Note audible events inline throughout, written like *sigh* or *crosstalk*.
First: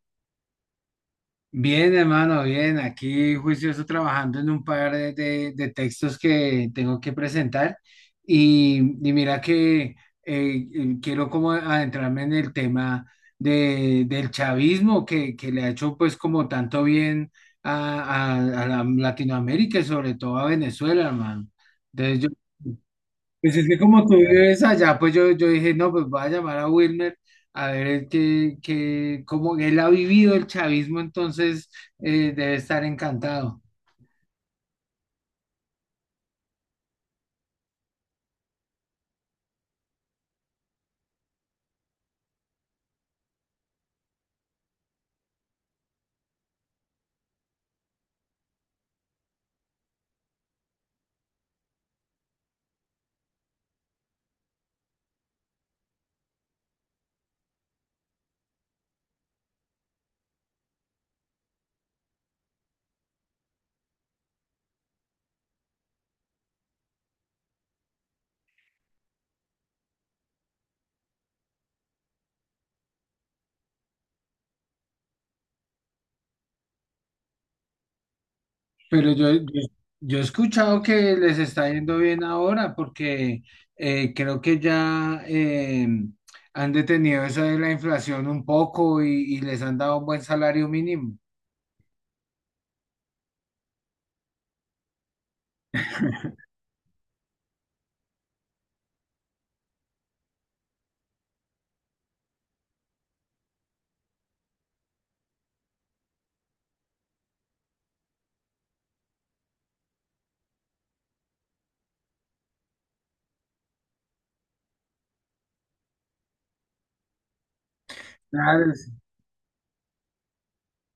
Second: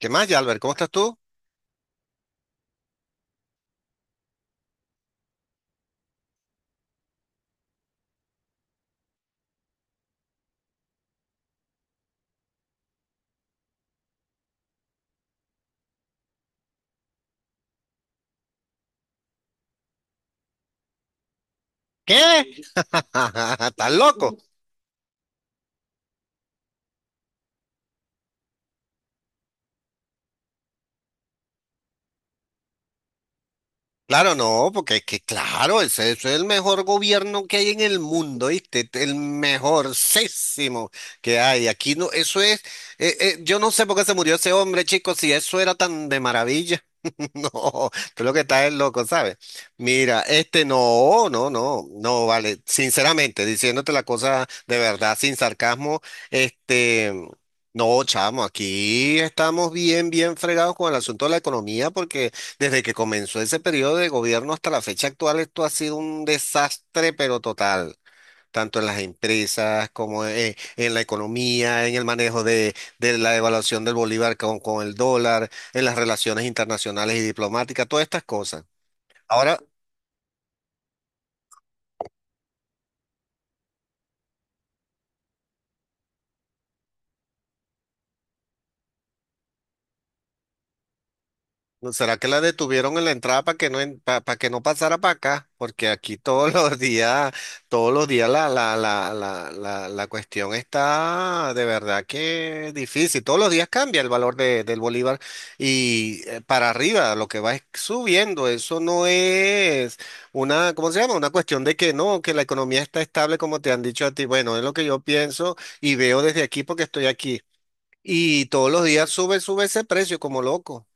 ¿Qué más, Albert? ¿Cómo estás tú? Bien, hermano, bien. Aquí juicioso trabajando en un par de textos que tengo que presentar. Y mira que quiero como adentrarme en el tema del chavismo que le ha hecho pues como tanto bien a Latinoamérica y sobre todo a Venezuela, hermano. Entonces ¿Qué? pues *laughs* es que ¿Estás como tú loco? vives allá, pues yo dije, no, pues voy a llamar a Wilmer a ver cómo él ha vivido el chavismo. Entonces debe estar encantado. Claro, no, porque es que, claro, ese es el mejor gobierno que hay en el mundo, ¿viste? El mejorcísimo que hay. Aquí no, eso es, yo no sé por qué se murió ese hombre, chicos, si eso era tan de maravilla. *laughs* No, tú lo que estás es loco, ¿sabes? Mira, este no, vale. Sinceramente, diciéndote la cosa de verdad, sin sarcasmo, este, no, chamo, aquí estamos bien, bien fregados con el asunto de la economía porque... Desde que comenzó ese periodo de gobierno hasta la fecha actual, esto ha sido un desastre, pero total, tanto en las empresas como en la economía, en el manejo de la evaluación del bolívar con el dólar, en las relaciones internacionales y diplomáticas, todas estas cosas. Pero yo, yo, Ahora, yo he escuchado que les está yendo bien ahora porque creo que ya han detenido eso de la inflación un poco y les han dado un buen salario mínimo. ¿No ¿Será que la detuvieron en la entrada para que no pasara para acá? Porque aquí todos *laughs* los días, todos los días la cuestión está de verdad que difícil. Todos los días cambia el valor del bolívar y para arriba lo que va es subiendo. Eso no es una, ¿cómo se llama? Una cuestión de que no, que la economía está estable como te han dicho a ti. Bueno, es lo que yo pienso y veo desde aquí porque estoy aquí. Y todos Claro. los días sube, sube ese precio como loco.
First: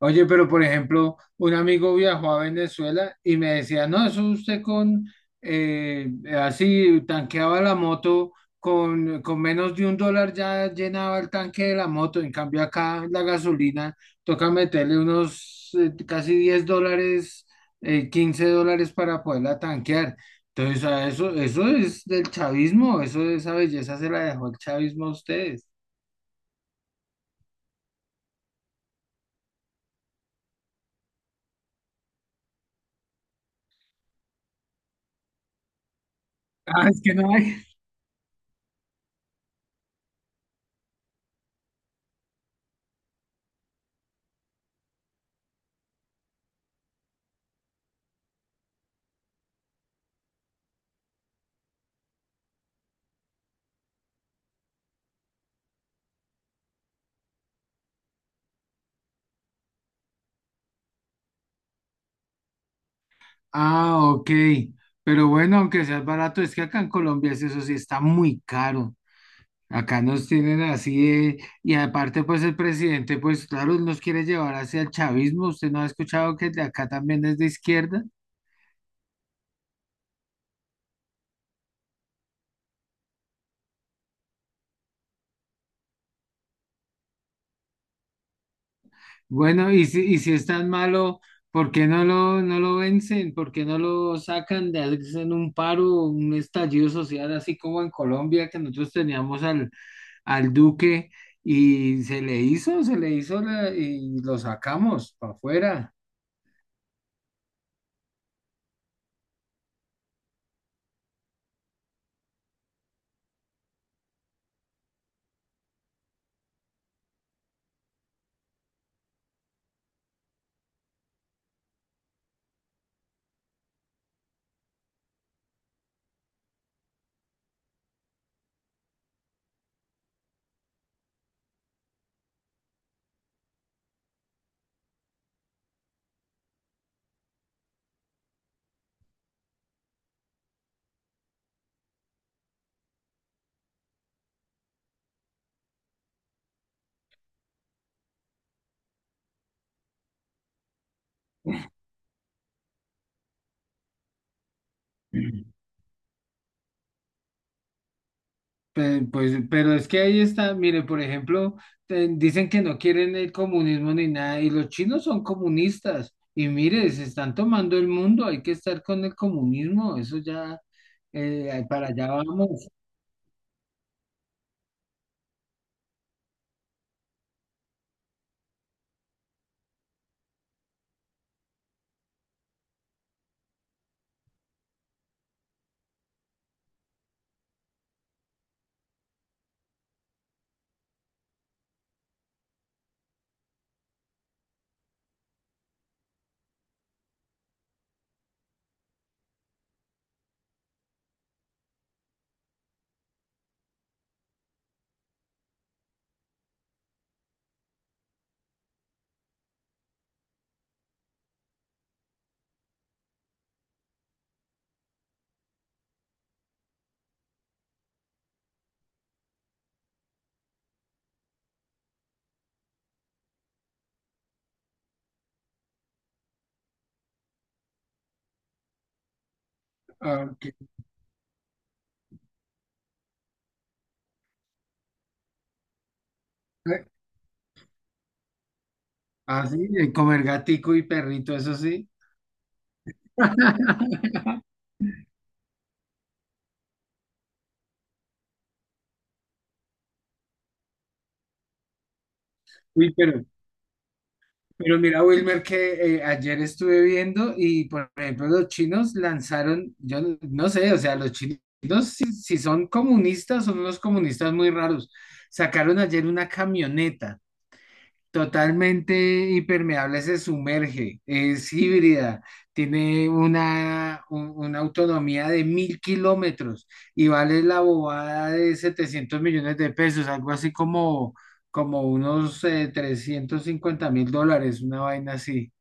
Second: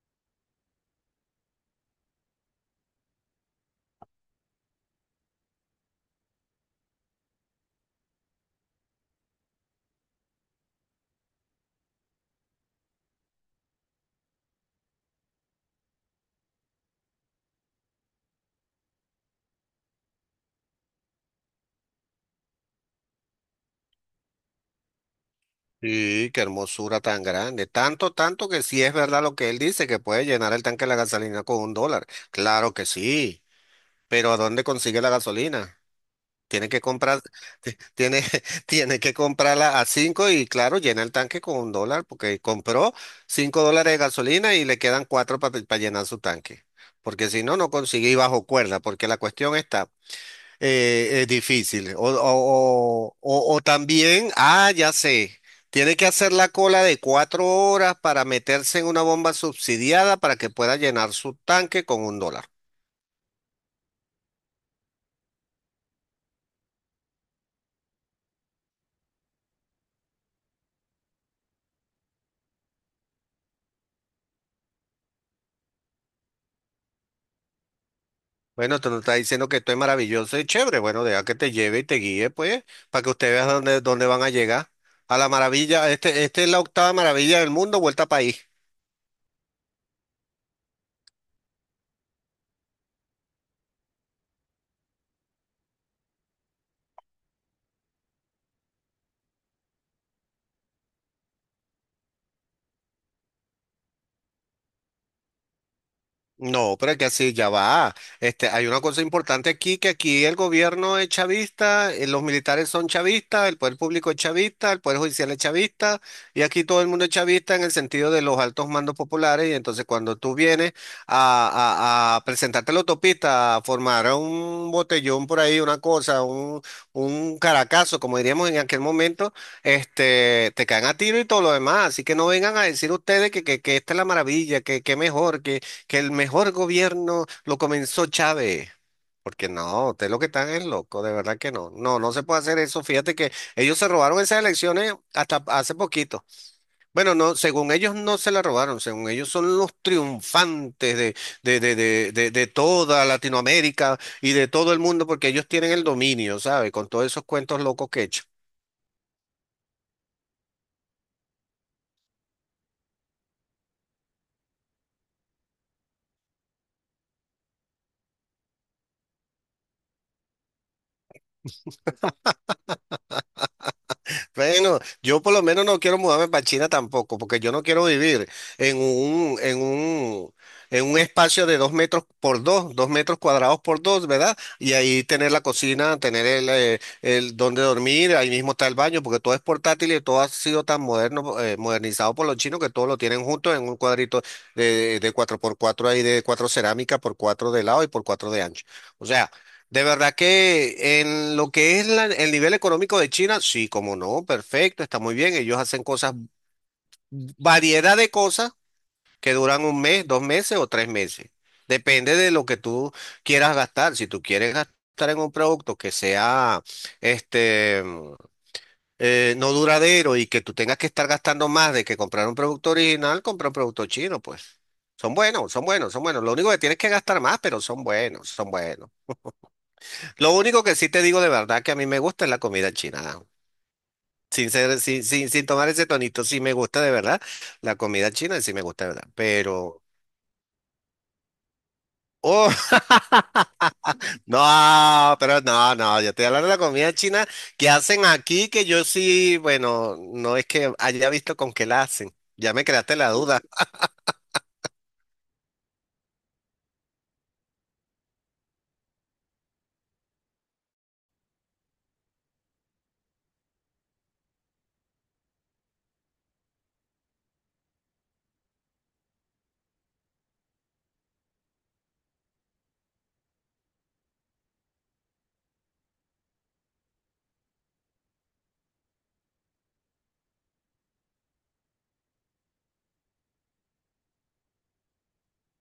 Oye, pero por ejemplo, un amigo viajó a Venezuela y me decía, no, eso usted eh, así tanqueaba la moto, con menos de $1 ya llenaba el tanque de la moto, en cambio acá la gasolina toca meterle unos casi $10, $15 para poderla tanquear. Entonces, a eso, eso es del chavismo, eso, esa belleza se la dejó el chavismo a ustedes. Sí, qué hermosura tan grande. Tanto, tanto que sí es verdad lo que él dice, que puede llenar el tanque de la gasolina con un dólar. Claro que sí. Pero ¿a dónde consigue la gasolina? Tiene que Ah, es que comprar, no hay. tiene, *laughs* tiene que comprarla a cinco y claro, llena el tanque con un dólar, porque compró cinco dólares de gasolina y le quedan cuatro para llenar su tanque. Porque si no, no consigue y bajo cuerda, porque la cuestión está. Es difícil. O también, ah, ya sé, tiene que hacer la cola de cuatro horas para meterse en una bomba subsidiada para que pueda llenar su tanque con un dólar. Ah, ok. Pero bueno, aunque sea barato, es que acá en Colombia es eso sí está muy caro. Acá nos tienen y aparte pues el presidente pues claro nos quiere llevar hacia el chavismo. ¿Usted no ha escuchado que el de acá también es de izquierda? Bueno, tú no estás diciendo que esto es maravilloso y chévere. Bueno, deja que te lleve y te guíe, pues, para que usted vea dónde, dónde van a llegar. A la maravilla, este es la octava maravilla del mundo, vuelta país. Bueno, y si es tan malo, ¿por qué no lo vencen? ¿Por qué no lo sacan? De Hacen un paro, un estallido social así como en Colombia que nosotros teníamos al Duque y se le hizo y lo sacamos para afuera. No, pero es que así ya va. Este, hay una cosa importante aquí, que aquí el gobierno es chavista, los militares son chavistas, el poder público es chavista, el poder judicial es chavista, y aquí todo el mundo es chavista en el sentido de los altos mandos populares, y entonces cuando tú vienes a presentarte a la autopista, a formar un botellón por ahí, una cosa, un caracazo, como diríamos en aquel momento, te caen a tiro y todo lo demás, así que no vengan a decir ustedes que esta es la maravilla, que mejor, que el mejor gobierno lo comenzó Chávez. Porque no, usted lo que están es loco, de verdad que no. No, no se puede hacer eso. Fíjate que ellos se robaron esas elecciones hasta hace poquito. Bueno, no, según ellos no se la robaron, según ellos son los triunfantes de toda Latinoamérica y de todo el mundo, porque ellos tienen el dominio, ¿sabe? Con todos esos cuentos locos que he hecho. Pues, pero es que ahí está, mire, por ejemplo, dicen que no quieren el comunismo ni nada, y los chinos son comunistas, y mire, se están tomando el mundo, hay que estar con el comunismo, eso ya, para allá vamos. Bueno, yo por lo menos no quiero mudarme para China tampoco, porque yo no quiero vivir en un, en un, en un espacio de dos metros por dos, dos metros cuadrados por dos, ¿verdad? Y ahí tener la cocina, tener el donde dormir, ahí mismo está el baño, porque todo es portátil y todo ha sido tan moderno, modernizado por los chinos que todo lo tienen junto en un cuadrito de cuatro por cuatro ahí de cuatro cerámica por cuatro de lado y por cuatro de ancho. O sea, de verdad que en lo que es el nivel económico de China, sí, como no, perfecto, está muy bien. Ellos hacen cosas, variedad de cosas que duran un mes, dos meses o tres meses. Depende de lo que tú quieras gastar. Si tú quieres gastar en un producto que sea este mm, no duradero y que tú tengas que estar gastando más de que comprar un producto original, compra un producto chino, pues. Son buenos, son buenos, son buenos. Lo único que tienes que gastar más, pero son buenos, son buenos. Ah, Lo que- único que sí te digo de verdad que a mí me gusta es la comida china. ¿No? Sin sin tomar ese tonito, sí me gusta eh, de verdad. La comida china sí me gusta de verdad. ah, sí, Pero, comer gatico y perrito, eso sí. oh, *laughs* *laughs* no, pero no, no, yo estoy hablando de la comida china que hacen aquí, que yo sí, bueno, no es que haya visto con qué la hacen. Ya me Uy, creaste la pero duda. Pero mira, Wilmer, que ayer estuve viendo y, por ejemplo, los chinos lanzaron, yo no sé, o sea, los chinos, si son comunistas, son unos comunistas muy raros. Sacaron ayer una camioneta totalmente impermeable, se sumerge, es híbrida, tiene una autonomía de 1.000 kilómetros y vale la bobada de 700 millones de pesos, algo así como, como unos $350.000, una vaina así,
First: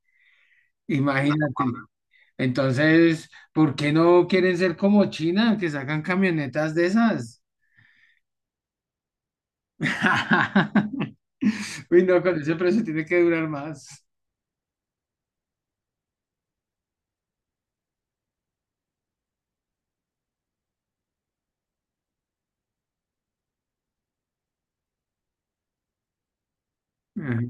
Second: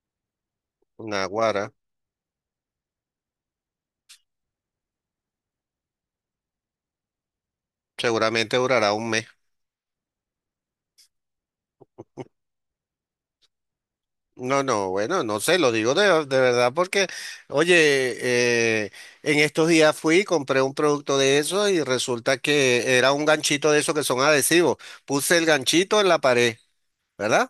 imagínate. Naguará, Entonces, ¿por qué no quieren ser como China, que sacan camionetas de esas? seguramente durará un mes. *laughs* Uy, no, con ese precio tiene que durar más. No, no, bueno, no sé, lo digo de verdad porque, oye, eh, en estos días fui, y compré un producto de eso y resulta que era un ganchito de esos que son adhesivos. Puse el ganchito en la pared, Ajá. ¿verdad?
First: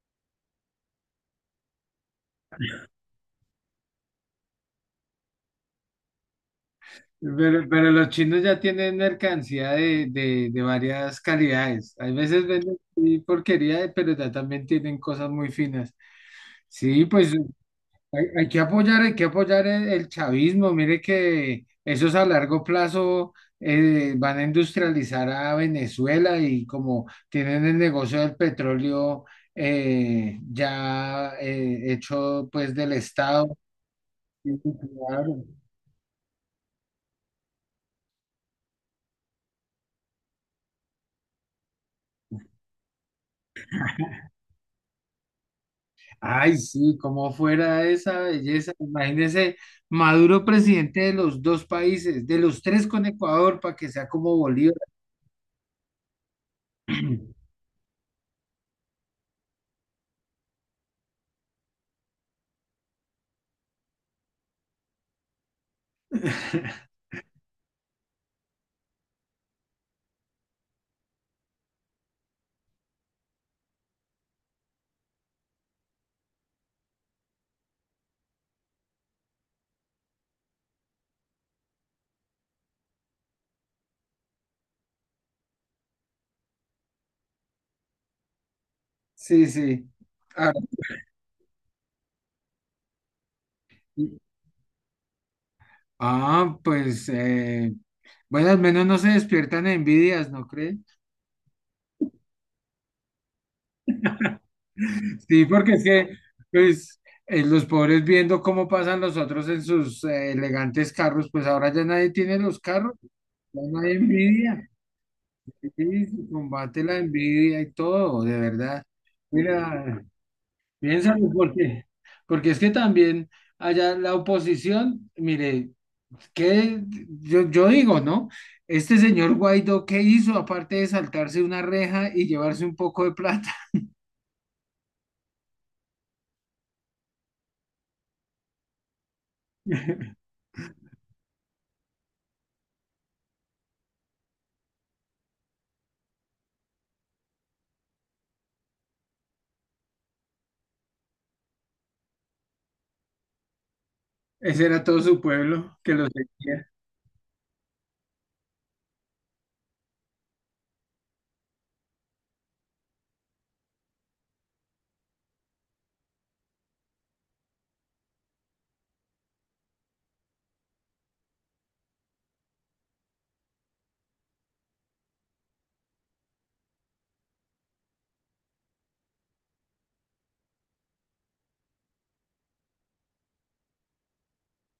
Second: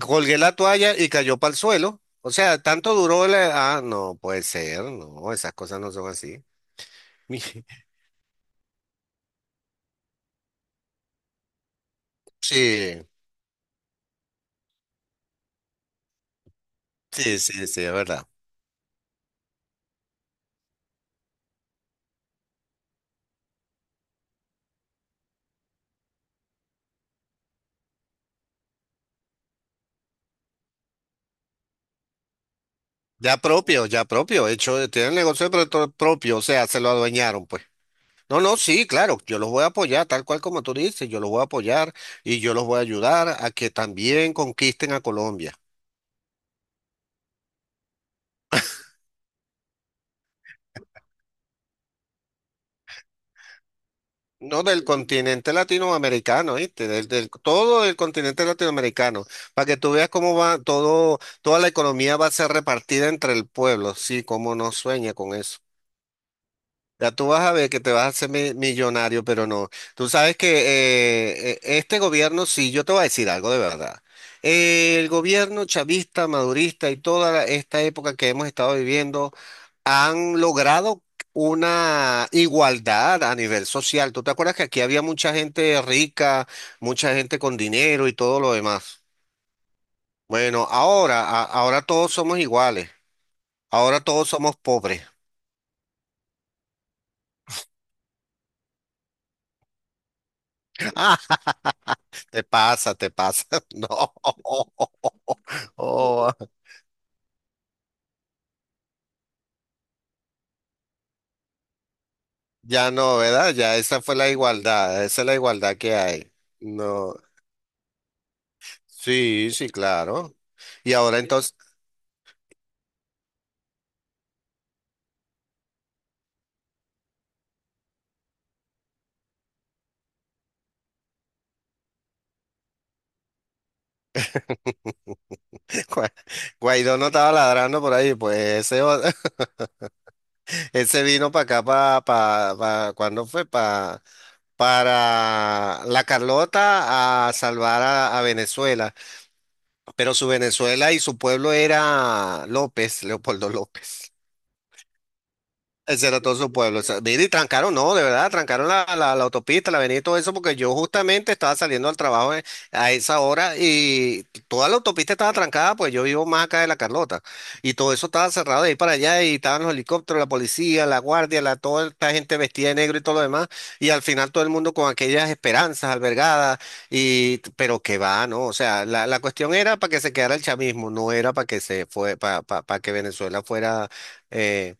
Colgué la toalla y cayó para el suelo. O sea, tanto duró la... Ah, no, puede ser, no, esas cosas no son así. Pero *laughs* los chinos ya tienen mercancía de varias calidades. Hay veces venden Sí, sí, porquería, pero ya también tienen cosas muy finas. Sí, pues sí, sí, sí, es hay, verdad. hay que apoyar, hay que apoyar el chavismo. Mire que esos a largo plazo van a industrializar a Venezuela y como tienen el negocio del petróleo ya hecho pues del Estado. Ya propio, Sí, hecho, tiene el claro. negocio propio, o sea, se lo adueñaron, pues. No, no, sí, claro, yo los voy a apoyar, tal cual como tú dices, yo los voy a apoyar y yo los voy a ayudar a que también conquisten a Colombia. Ay, sí, como fuera esa belleza. Imagínese, Maduro presidente de los dos países, de los tres con Ecuador, para que sea como No Bolívar. del continente latinoamericano, ¿viste? *clears throat* Todo el continente latinoamericano, para que tú veas cómo va todo, toda la economía va a ser repartida entre el pueblo, sí, cómo no sueña con eso. Ya tú vas a ver que te vas a hacer millonario, pero no. Tú sabes que este gobierno, sí, yo te voy a decir algo de verdad. El gobierno chavista, madurista y toda esta época que hemos estado viviendo han logrado una igualdad a nivel social. ¿Tú te acuerdas que aquí había mucha gente rica, mucha gente con dinero y todo lo demás? Sí, sí. Ah, Bueno, ahora, ahora todos somos iguales. Ahora todos somos pobres. ah, pues, bueno, al menos no se despiertan envidias, ¿no cree? *laughs* Te pasa, te pasa. *laughs* No. Sí, porque es que, Oh, pues, los pobres viendo cómo pasan los otros en sus elegantes carros, pues ahora ya nadie tiene los ya carros, no, ¿verdad? ya Ya nadie esa fue la envidia. igualdad, esa es la igualdad que Sí, se hay. combate la No. envidia y todo, de verdad. Sí, sí, Mira, claro. Y ahora piénsalo entonces, porque es que también allá la oposición, mire, que yo digo, ¿no? Este señor Guaidó, ¿qué hizo aparte de saltarse una reja y llevarse un poco de plata? *laughs* Gua- Guaidó no estaba ladrando por ahí, pues ese, o- *laughs* ese vino para acá, para, ¿cuándo fue? Para la Carlota a salvar a Venezuela. Pero su Venezuela y su pueblo era López, Leopoldo López. *laughs* Ese era todo su pueblo que lo Ese era todo su seguía. pueblo. O sea, mira, y trancaron, no, de verdad, trancaron la autopista, la avenida y todo eso, porque yo justamente estaba saliendo al trabajo a esa hora y toda la autopista estaba trancada, pues yo vivo más acá de La Carlota. Y todo eso estaba cerrado de ahí para allá y estaban los helicópteros, la policía, la guardia, la, toda esta gente vestida de negro y todo lo demás. Y al final todo el mundo con aquellas esperanzas albergadas, y, pero que va, ¿no? O sea, la cuestión era para que se quedara el chavismo, no era para que se fue, para que Venezuela fuera. eh,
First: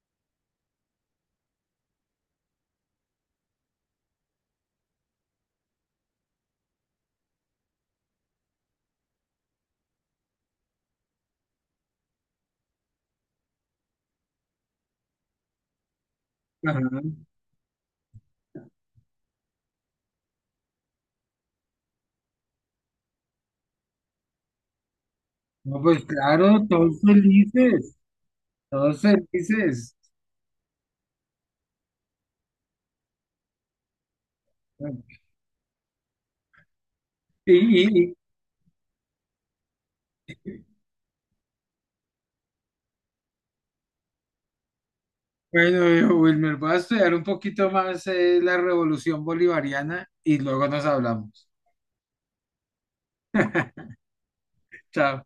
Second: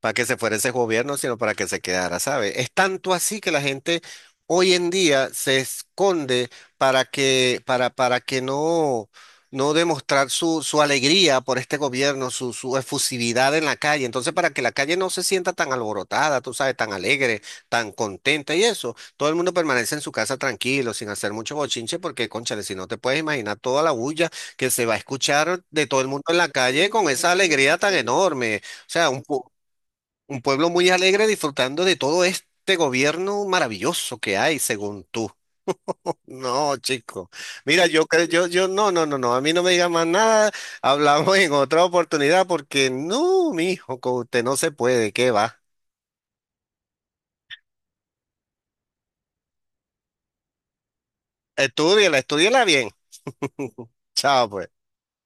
para que se fuera ese gobierno, sino para que se quedara, ¿sabe? Es tanto así que la gente hoy en día se esconde para que no, no demostrar su, su alegría por este gobierno, su efusividad en la calle. Entonces, para que la calle no se sienta tan alborotada, tú sabes, tan Ajá. alegre, tan contenta y eso, todo el mundo permanece en su casa tranquilo, sin hacer mucho bochinche, porque, cónchale, si no te puedes imaginar toda la bulla que se va a escuchar No, de todo pues el mundo en la claro, calle todos con esa alegría tan felices, enorme. O todos sea, un, pu- felices. un pueblo muy alegre disfrutando de todo este gobierno maravilloso que hay, según tú. No, chico. Y, Mira, yo y- creo, no, no, no, no, a mí no me diga más nada. Hablamos en otra oportunidad porque no, mi hijo, con usted no se puede, ¿qué va? Bueno, viejo Wilmer, voy a estudiar un poquito más la revolución bolivariana y luego nos hablamos. Estúdiala, estúdiala bien. *laughs* Chao, pues. Chao.